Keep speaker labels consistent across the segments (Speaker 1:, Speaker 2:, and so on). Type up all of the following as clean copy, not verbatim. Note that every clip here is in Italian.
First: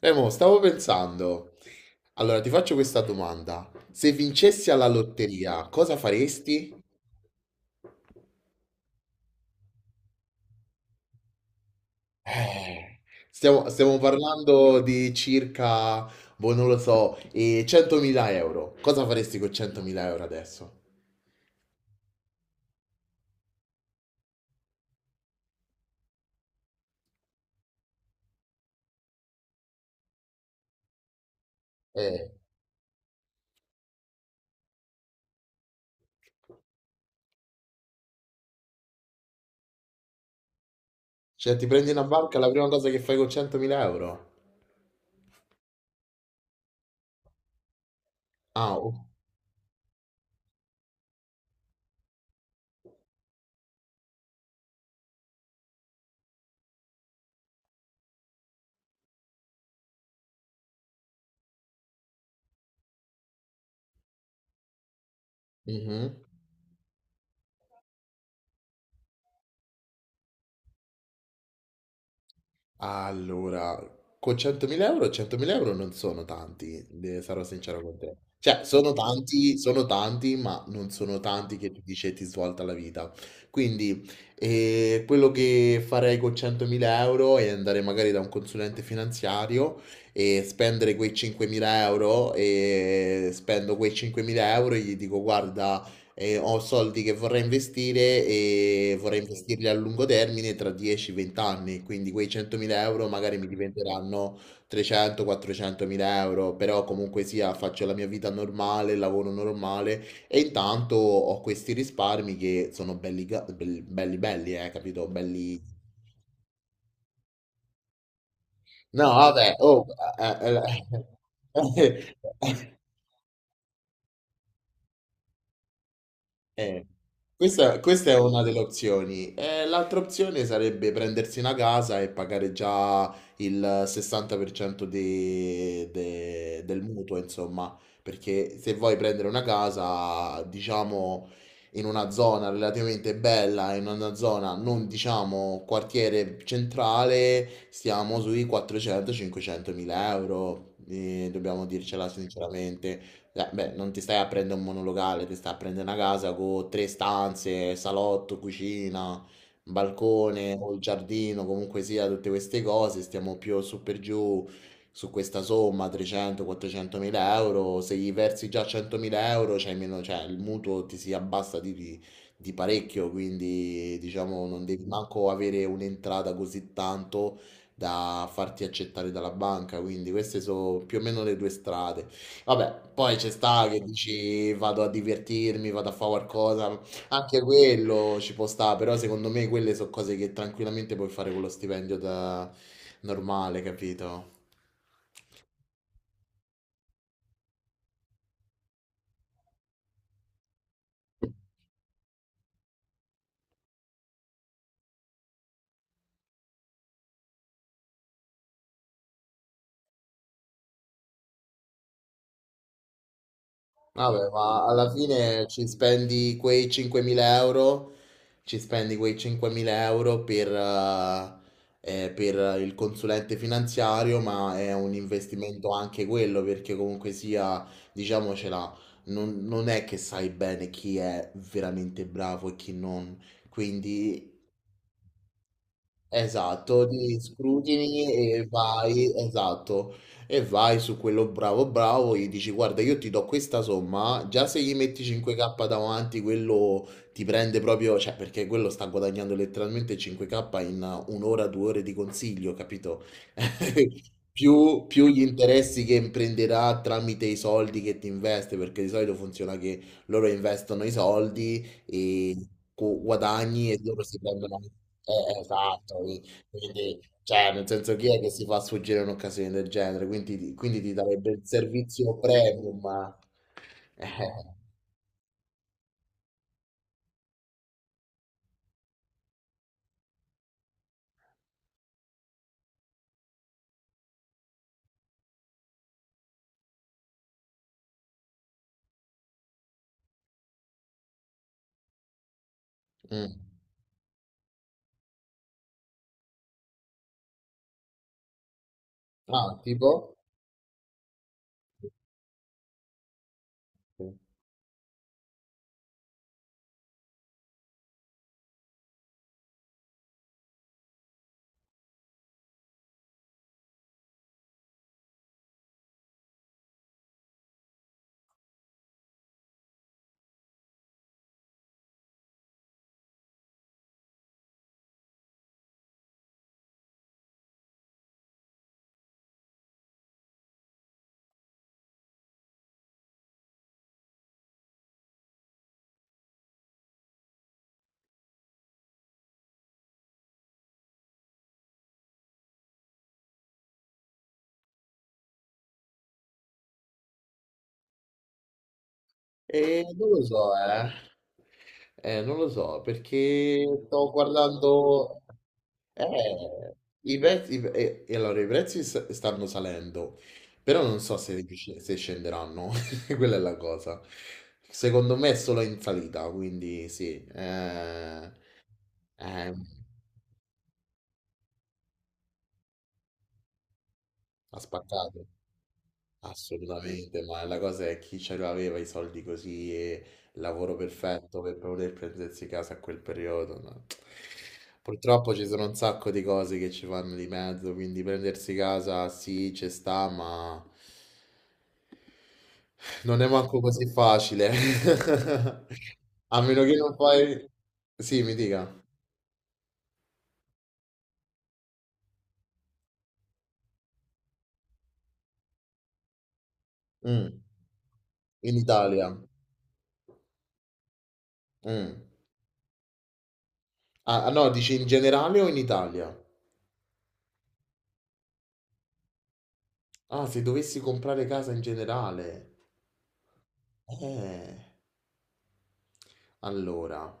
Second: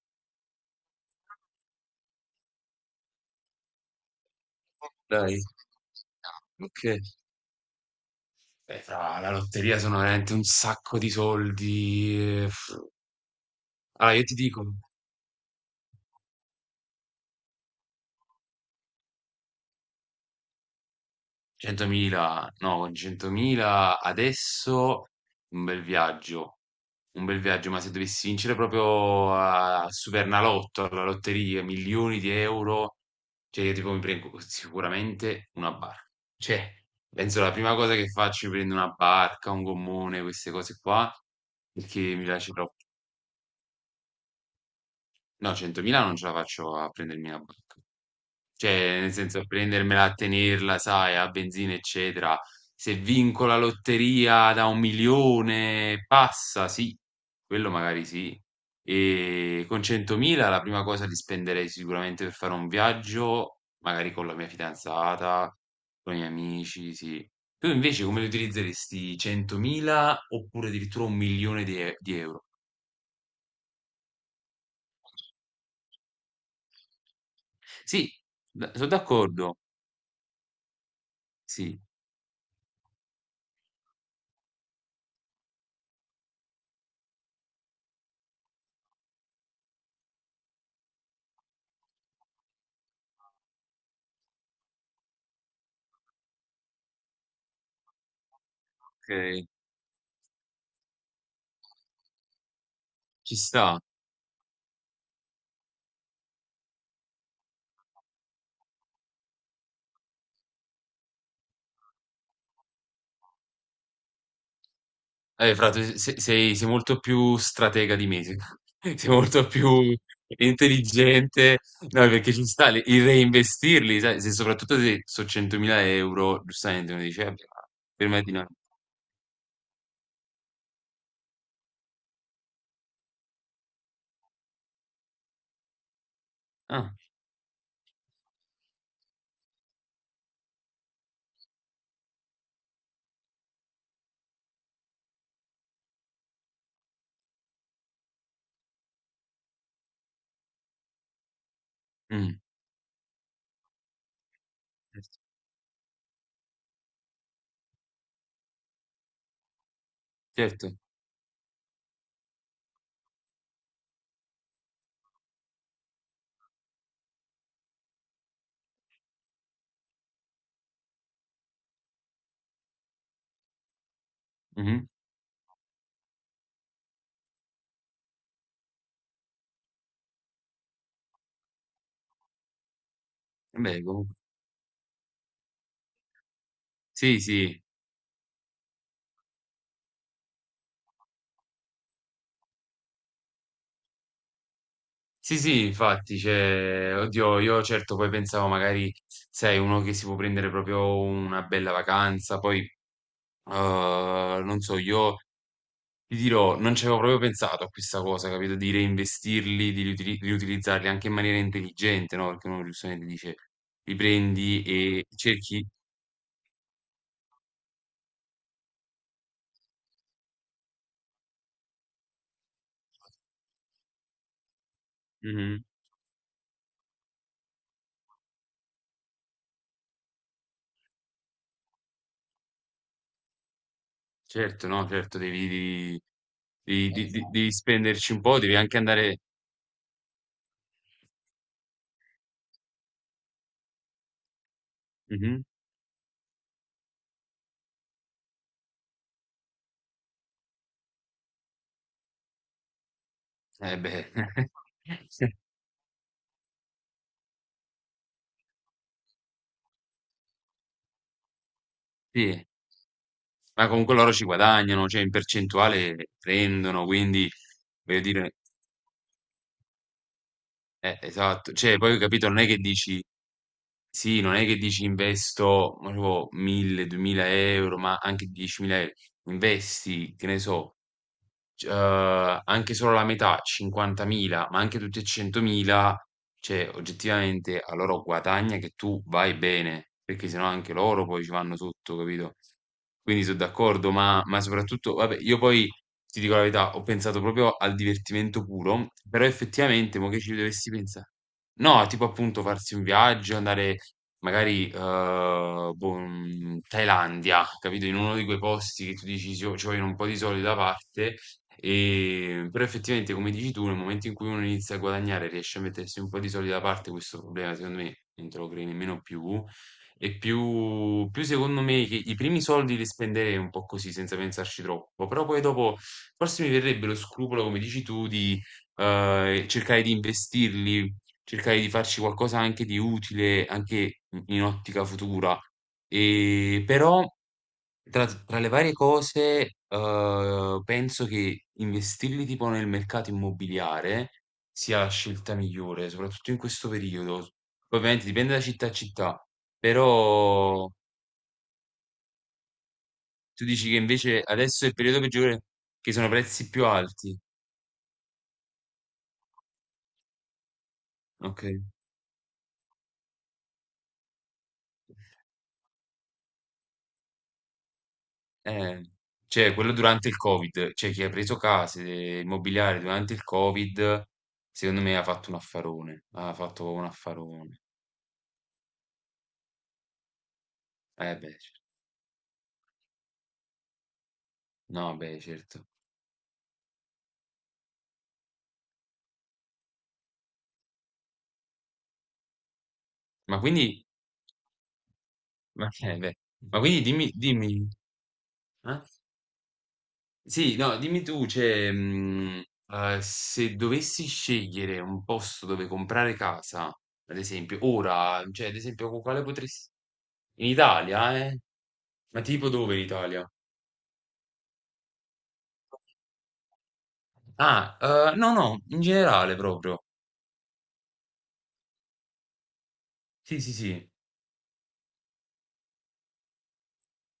Speaker 1: Mo, stavo pensando. Allora, ti faccio questa domanda. Se vincessi alla
Speaker 2: Dai,
Speaker 1: lotteria, cosa faresti?
Speaker 2: ok. Beh, fra la lotteria sono veramente un sacco di soldi. eh, f-
Speaker 1: Eh, stiamo
Speaker 2: Allora, io ti dico,
Speaker 1: parlando di circa, boh, non lo so, 100.000 euro. Cosa faresti con 100.000 euro adesso?
Speaker 2: 100.000, no, con 100.000 adesso un bel viaggio, un bel viaggio, ma se dovessi vincere proprio a al Supernalotto, alla lotteria, milioni di
Speaker 1: Eh,
Speaker 2: euro, cioè io tipo mi prendo sicuramente una barca. Cioè, penso la prima cosa che faccio è prendere una barca, un gommone, queste cose qua,
Speaker 1: cioè, ti prendi
Speaker 2: perché
Speaker 1: una
Speaker 2: mi
Speaker 1: banca, la
Speaker 2: piace
Speaker 1: prima
Speaker 2: troppo.
Speaker 1: cosa che fai con 100.000 euro?
Speaker 2: No, 100.000 non ce la faccio a prendermi la banca.
Speaker 1: Ah,
Speaker 2: Cioè,
Speaker 1: oh,
Speaker 2: nel senso, prendermela, a tenerla, sai, a benzina, eccetera. Se vinco la lotteria da 1 milione, passa, sì, quello magari sì. E con 100.000 la prima cosa li spenderei sicuramente per fare un viaggio, magari con la mia fidanzata, con
Speaker 1: mhm.
Speaker 2: i miei amici, sì. Tu invece come li utilizzeresti 100.000 oppure addirittura 1 milione di, di euro?
Speaker 1: Allora, con 100.000 euro, 100.000 euro non sono tanti, sarò sincero con
Speaker 2: Sì,
Speaker 1: te. Cioè,
Speaker 2: sono d'accordo,
Speaker 1: sono tanti, ma non sono tanti che
Speaker 2: sì.
Speaker 1: ti dice ti svolta la vita. Quindi, quello che farei con 100.000 euro è andare magari da un consulente finanziario e spendere quei 5.000 euro e spendo quei 5.000 euro e gli dico, guarda, e ho soldi che vorrei investire e vorrei
Speaker 2: Okay,
Speaker 1: investirli a lungo termine tra 10-20 anni, quindi quei 100.000 euro
Speaker 2: ci
Speaker 1: magari mi
Speaker 2: sta.
Speaker 1: diventeranno 300-400.000 euro, però comunque sia faccio la mia vita normale, lavoro normale e intanto ho questi risparmi che sono belli belli, belli, capito?
Speaker 2: Fra
Speaker 1: Belli.
Speaker 2: tu se sei molto più stratega di me, se
Speaker 1: No,
Speaker 2: sei molto
Speaker 1: vabbè, oh,
Speaker 2: più
Speaker 1: eh, eh,
Speaker 2: intelligente. No, perché ci
Speaker 1: eh.
Speaker 2: sta le il reinvestirli, sai, se soprattutto se so' 100.000 €,
Speaker 1: Eh,
Speaker 2: giustamente uno dice: "Vabbè, ma
Speaker 1: questa è
Speaker 2: prima di
Speaker 1: una
Speaker 2: no".
Speaker 1: delle opzioni. L'altra opzione sarebbe prendersi una casa e pagare già il 60% del
Speaker 2: Ah,
Speaker 1: mutuo, insomma, perché se vuoi prendere una casa, diciamo, in una zona relativamente bella, in una zona non, diciamo, quartiere centrale, stiamo sui 400-500 mila euro, dobbiamo dircela
Speaker 2: mh,
Speaker 1: sinceramente. Beh, non ti stai a prendere un
Speaker 2: certo,
Speaker 1: monolocale, ti stai a prendere una casa con tre stanze, salotto, cucina, balcone o
Speaker 2: certo.
Speaker 1: il giardino, comunque sia, tutte queste cose. Stiamo più su per giù su questa somma 300-400 mila euro. Se gli versi già 100 mila euro, c'hai meno, cioè il mutuo ti si abbassa di parecchio. Quindi, diciamo, non devi
Speaker 2: Mh-mh.
Speaker 1: manco avere un'entrata così tanto da farti accettare dalla banca. Quindi, queste sono più o meno le due strade. Vabbè, poi ci sta che
Speaker 2: Vabbè comunque
Speaker 1: dici vado a divertirmi, vado a fare qualcosa,
Speaker 2: sì,
Speaker 1: anche
Speaker 2: sì.
Speaker 1: quello ci può stare, però secondo me quelle sono cose che tranquillamente puoi fare con lo stipendio da normale, capito?
Speaker 2: Sì, sì, infatti, cioè, oddio, io certo poi pensavo magari, sai, uno che si può prendere proprio una bella vacanza, poi, non so, io ti dirò, non ci avevo proprio pensato a questa cosa, capito? Di reinvestirli, di riutilizzarli anche in maniera intelligente, no? Perché uno giustamente dice, li
Speaker 1: Vabbè,
Speaker 2: prendi
Speaker 1: ma alla
Speaker 2: e
Speaker 1: fine
Speaker 2: cerchi.
Speaker 1: ci spendi quei 5.000 euro, ci spendi quei 5.000 euro per il consulente finanziario, ma è un
Speaker 2: Mhm.
Speaker 1: investimento anche quello, perché comunque sia, diciamocela, non è che sai bene chi è veramente bravo e chi non. Quindi.
Speaker 2: Certo, no, certo,
Speaker 1: Esatto, di
Speaker 2: esatto, devi
Speaker 1: scrutini
Speaker 2: spenderci un po',
Speaker 1: e
Speaker 2: devi anche
Speaker 1: vai,
Speaker 2: andare.
Speaker 1: esatto, e vai su quello bravo bravo, gli dici guarda io ti do questa somma, già se gli metti
Speaker 2: Mhm.
Speaker 1: 5k davanti quello ti prende proprio, cioè perché quello sta guadagnando letteralmente 5k in un'ora, due ore di consiglio, capito?
Speaker 2: Eh beh,
Speaker 1: Più gli interessi che imprenderà tramite i soldi che ti investe, perché di solito funziona che loro investono i soldi e
Speaker 2: sì,
Speaker 1: tu
Speaker 2: ma
Speaker 1: guadagni e
Speaker 2: comunque
Speaker 1: loro
Speaker 2: loro
Speaker 1: si
Speaker 2: ci
Speaker 1: prendono...
Speaker 2: guadagnano, cioè in
Speaker 1: Esatto,
Speaker 2: percentuale prendono,
Speaker 1: quindi
Speaker 2: quindi,
Speaker 1: cioè, nel senso
Speaker 2: voglio
Speaker 1: chi è che
Speaker 2: dire,
Speaker 1: si fa sfuggire un'occasione del genere? Quindi, quindi ti darebbe il
Speaker 2: esatto, cioè poi
Speaker 1: servizio
Speaker 2: capito, non è che
Speaker 1: premium.
Speaker 2: dici.
Speaker 1: Eh,
Speaker 2: Sì, non è che dici investo, ma tipo 1000, 2000 euro, ma anche 10.000 euro. Investi, che ne so, c anche solo la metà, 50.000, ma anche tutti e 100.000, cioè oggettivamente a loro guadagna che tu vai bene, perché sennò anche loro poi ci vanno sotto, capito? Quindi
Speaker 1: mm.
Speaker 2: so' d'accordo, ma soprattutto vabbè, io poi ti dico la verità, ho pensato proprio al divertimento puro, però
Speaker 1: Ah,
Speaker 2: effettivamente mo'
Speaker 1: tipo?
Speaker 2: che ci dovessi pensa, no, tipo appunto farsi un viaggio, andare magari, boh, Thailandia, capito? In uno di quei posti che tu dici: "Ci vo ci vogliono un po' di soldi da parte". Però effettivamente come dici tu, nel momento in cui uno inizia a guadagnare, riesce a mettersi un po' di soldi da parte, questo problema secondo me non te lo crei nemmeno più. E più secondo me che i primi soldi li spenderei un po' così, senza pensarci troppo, però poi dopo forse mi verrebbe lo scrupolo, come dici tu, di cercare di investirli, cercare di farci qualcosa anche di utile, anche in ottica futura. E però tra le varie cose, penso che investirli tipo nel mercato immobiliare sia la scelta migliore, soprattutto in questo periodo. Poi ovviamente dipende da città a città,
Speaker 1: E non lo so,
Speaker 2: però
Speaker 1: eh. Non lo so,
Speaker 2: tu
Speaker 1: perché
Speaker 2: dici che
Speaker 1: stavo
Speaker 2: invece adesso è il periodo
Speaker 1: guardando...
Speaker 2: peggiore, che sono prezzi più
Speaker 1: Eh,
Speaker 2: alti.
Speaker 1: i prezzi... e allora, i prezzi stanno salendo, però non so se,
Speaker 2: Okay.
Speaker 1: se scenderanno. Quella è la cosa. Secondo me è solo in salita, quindi sì.
Speaker 2: Eh,
Speaker 1: Eh,
Speaker 2: cioè quello durante il Covid, cioè chi ha preso case immobiliari durante il Covid,
Speaker 1: Ha
Speaker 2: secondo me ha
Speaker 1: spaccato.
Speaker 2: fatto un affarone, ha fatto un
Speaker 1: Assolutamente, ma la
Speaker 2: affarone.
Speaker 1: cosa è chi ce l'aveva i soldi così e il lavoro
Speaker 2: Eh beh,
Speaker 1: perfetto per
Speaker 2: cer,
Speaker 1: poter prendersi casa a quel periodo, no.
Speaker 2: no, beh
Speaker 1: Purtroppo ci sono
Speaker 2: certo.
Speaker 1: un sacco di cose che ci fanno di mezzo, quindi prendersi casa sì, ci sta, ma non è
Speaker 2: Ma
Speaker 1: manco così
Speaker 2: quindi,
Speaker 1: facile.
Speaker 2: ma, beh,
Speaker 1: A
Speaker 2: ma
Speaker 1: meno che
Speaker 2: quindi
Speaker 1: non
Speaker 2: dimmi,
Speaker 1: fai...
Speaker 2: dimmi,
Speaker 1: Sì, mi
Speaker 2: eh?
Speaker 1: dica.
Speaker 2: Sì, no, dimmi tu, cioè, se dovessi scegliere un posto dove comprare casa, ad
Speaker 1: Mm.
Speaker 2: esempio, ora, cioè,
Speaker 1: In
Speaker 2: ad esempio, con
Speaker 1: Italia.
Speaker 2: quale potresti. In Italia, eh?
Speaker 1: Mm.
Speaker 2: Ma tipo dove in Italia?
Speaker 1: Ah, ah, no, dici in generale o in Italia?
Speaker 2: Ah, no, no, in generale proprio.
Speaker 1: Ah, se dovessi comprare casa in generale.
Speaker 2: Sì, sì, sì.
Speaker 1: Eh. Allora,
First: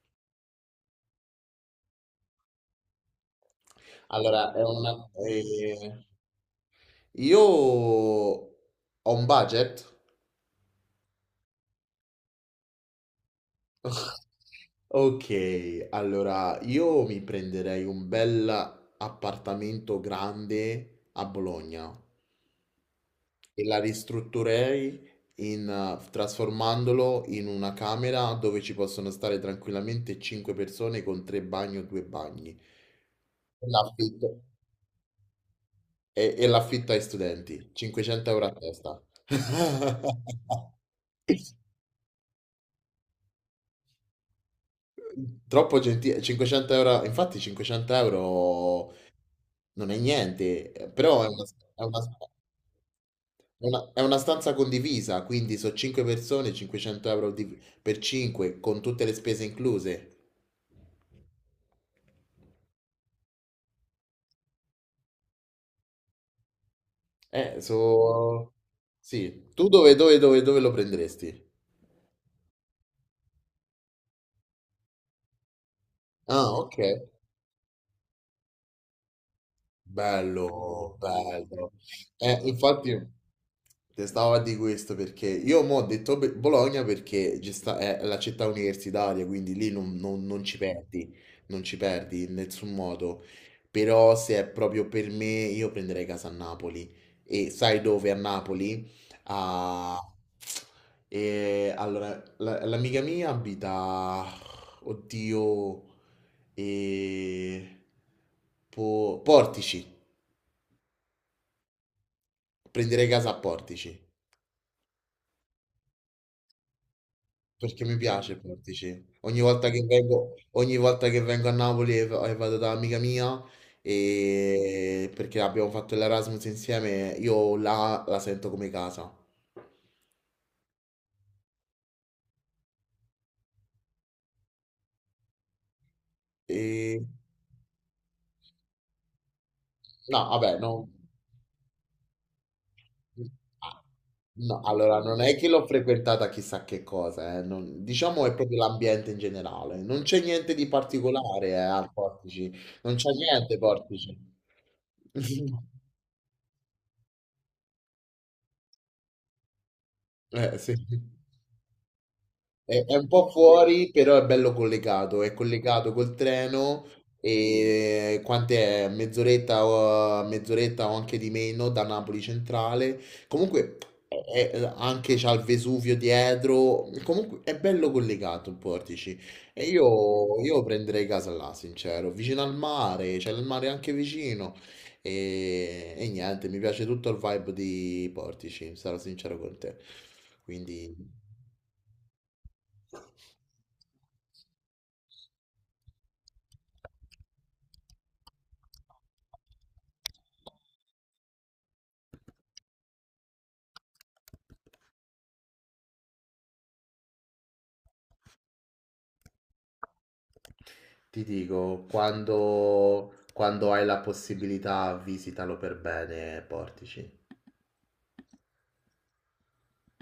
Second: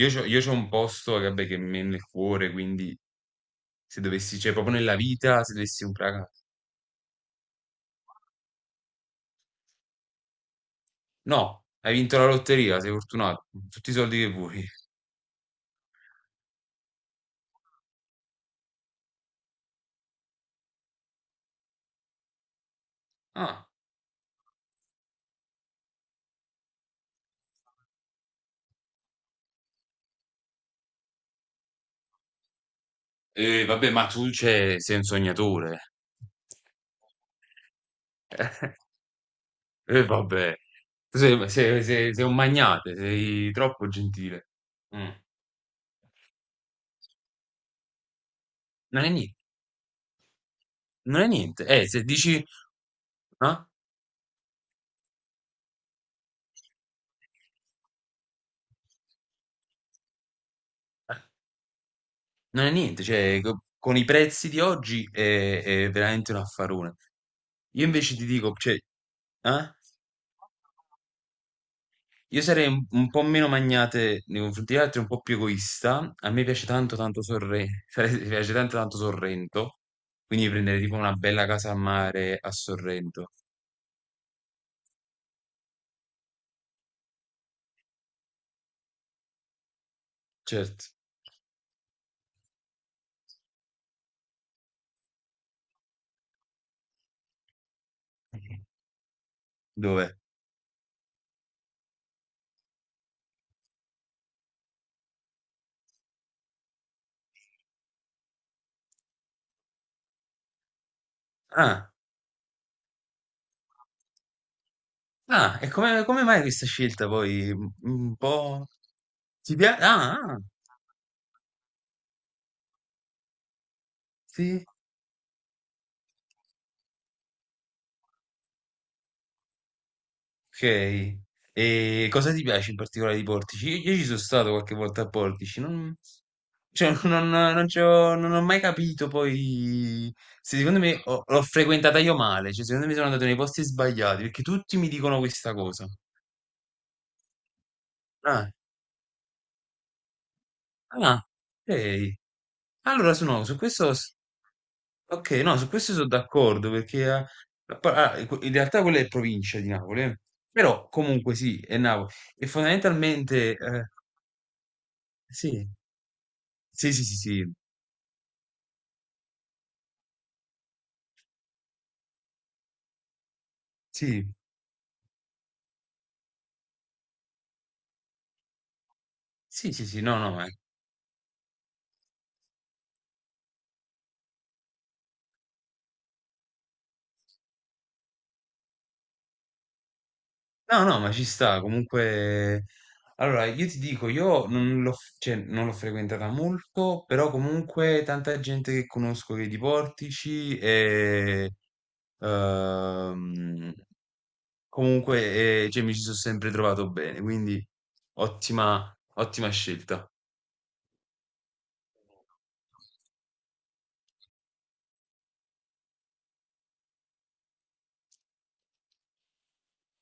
Speaker 2: Io c'ho un posto, vabbè, che mi è nel cuore, quindi se dovessi, cioè,
Speaker 1: allora
Speaker 2: proprio nella vita, se dovessi comprare casa.
Speaker 1: io ho un budget.
Speaker 2: No, hai vinto la lotteria, sei fortunato. Tutti i soldi che vuoi.
Speaker 1: Ok, allora io mi prenderei un bel appartamento grande a Bologna e
Speaker 2: Ah,
Speaker 1: la ristrutturerei in, trasformandolo in una camera dove ci possono stare tranquillamente 5 persone con tre bagni o due bagni.
Speaker 2: e vabbè, ma tu
Speaker 1: L'affitto.
Speaker 2: c'è, sei un sognatore.
Speaker 1: E l'affitto ai studenti, 500 € a testa.
Speaker 2: E vabbè, tu sei un magnate, sei troppo gentile. Mm.
Speaker 1: Troppo gentile, 500 euro, infatti 500 euro
Speaker 2: Non è niente,
Speaker 1: non è niente,
Speaker 2: non
Speaker 1: però
Speaker 2: è niente.
Speaker 1: è
Speaker 2: Se
Speaker 1: una-
Speaker 2: dici, ah,
Speaker 1: è una stanza condivisa, quindi sono 5 persone, 500 euro per 5, con tutte le spese incluse.
Speaker 2: non è niente, cioè, con i prezzi di oggi è veramente un affarone.
Speaker 1: Eh,
Speaker 2: Io invece ti
Speaker 1: so...
Speaker 2: dico, cioè,
Speaker 1: Sì, tu
Speaker 2: eh?
Speaker 1: dove lo prenderesti?
Speaker 2: Io sarei un po' meno magnate nei confronti degli altri, un po' più egoista. A me
Speaker 1: Ah,
Speaker 2: piace
Speaker 1: ok.
Speaker 2: tanto tanto Sorrento, mi piace tanto tanto Sorrento, quindi prendere
Speaker 1: Bello,
Speaker 2: tipo una bella casa
Speaker 1: bello.
Speaker 2: a mare a
Speaker 1: Infatti...
Speaker 2: Sorrento.
Speaker 1: Te stavo a di questo perché io mo ho detto Bologna perché è la città universitaria, quindi lì non ci
Speaker 2: Certo.
Speaker 1: perdi, non ci perdi in nessun modo. Però se è proprio per me, io prenderei casa a Napoli. E sai dove a Napoli? A...
Speaker 2: Dove?
Speaker 1: E, allora, l'amica mia abita... Oddio... E... Portici.
Speaker 2: Ah,
Speaker 1: Prenderei casa a Portici.
Speaker 2: ah, e come, come mai questa scelta poi?
Speaker 1: Perché mi
Speaker 2: Un
Speaker 1: piace
Speaker 2: po'.
Speaker 1: Portici.
Speaker 2: Ti piace? Ah, ah,
Speaker 1: Ogni volta che vengo a Napoli e e vado da amica mia,
Speaker 2: sì.
Speaker 1: e perché abbiamo fatto l'Erasmus insieme, io là la sento come casa.
Speaker 2: Ok. E cosa ti piace in particolare di Portici? Io ci sono stato qualche volta a Portici, non, cioè,
Speaker 1: E...
Speaker 2: non, non ci ho non ho mai capito poi
Speaker 1: No, vabbè,
Speaker 2: se
Speaker 1: no.
Speaker 2: secondo me l'ho frequentata io male, cioè secondo me sono andato nei posti
Speaker 1: Ah,
Speaker 2: sbagliati perché
Speaker 1: no,
Speaker 2: tutti mi
Speaker 1: allora
Speaker 2: dicono
Speaker 1: non è che
Speaker 2: questa
Speaker 1: l'ho
Speaker 2: cosa.
Speaker 1: frequentata chissà che cosa, diciamo è
Speaker 2: Ah,
Speaker 1: proprio l'ambiente in generale. Non c'è niente di
Speaker 2: ah,
Speaker 1: particolare, al
Speaker 2: ok.
Speaker 1: Portici. Non c'è
Speaker 2: Allora, su, no, su
Speaker 1: niente
Speaker 2: questo,
Speaker 1: Portici.
Speaker 2: ok, no, su questo sono d'accordo perché ah, in realtà quella è provincia di Napoli, eh.
Speaker 1: Sì.
Speaker 2: Però comunque sì, è Napoli e
Speaker 1: È un po'
Speaker 2: fondamentalmente
Speaker 1: fuori, però è bello collegato, è
Speaker 2: sì.
Speaker 1: collegato col treno
Speaker 2: Sì, sì, sì, sì.
Speaker 1: e quant'è? Mezz'oretta o anche di meno da Napoli Centrale. Comunque
Speaker 2: Sì.
Speaker 1: anche c'ha il Vesuvio dietro, comunque è bello collegato il Portici. E
Speaker 2: Sì, sì, sì,
Speaker 1: io, io prenderei casa là, sincero, vicino al mare, c'è il mare anche vicino. E niente, mi piace tutto il vibe di Portici, sarò sincero con te.
Speaker 2: no, no, ma
Speaker 1: Quindi...
Speaker 2: ci sta, comunque allora io ti dico, io non cioè, non l'ho frequentata molto, però comunque tanta gente che conosco che di Portici e ehm, comunque cioè, mi ci sono sempre trovato bene, quindi ottima, ottima scelta.
Speaker 1: Ti dico, quando hai la possibilità, visitalo per bene e Portici.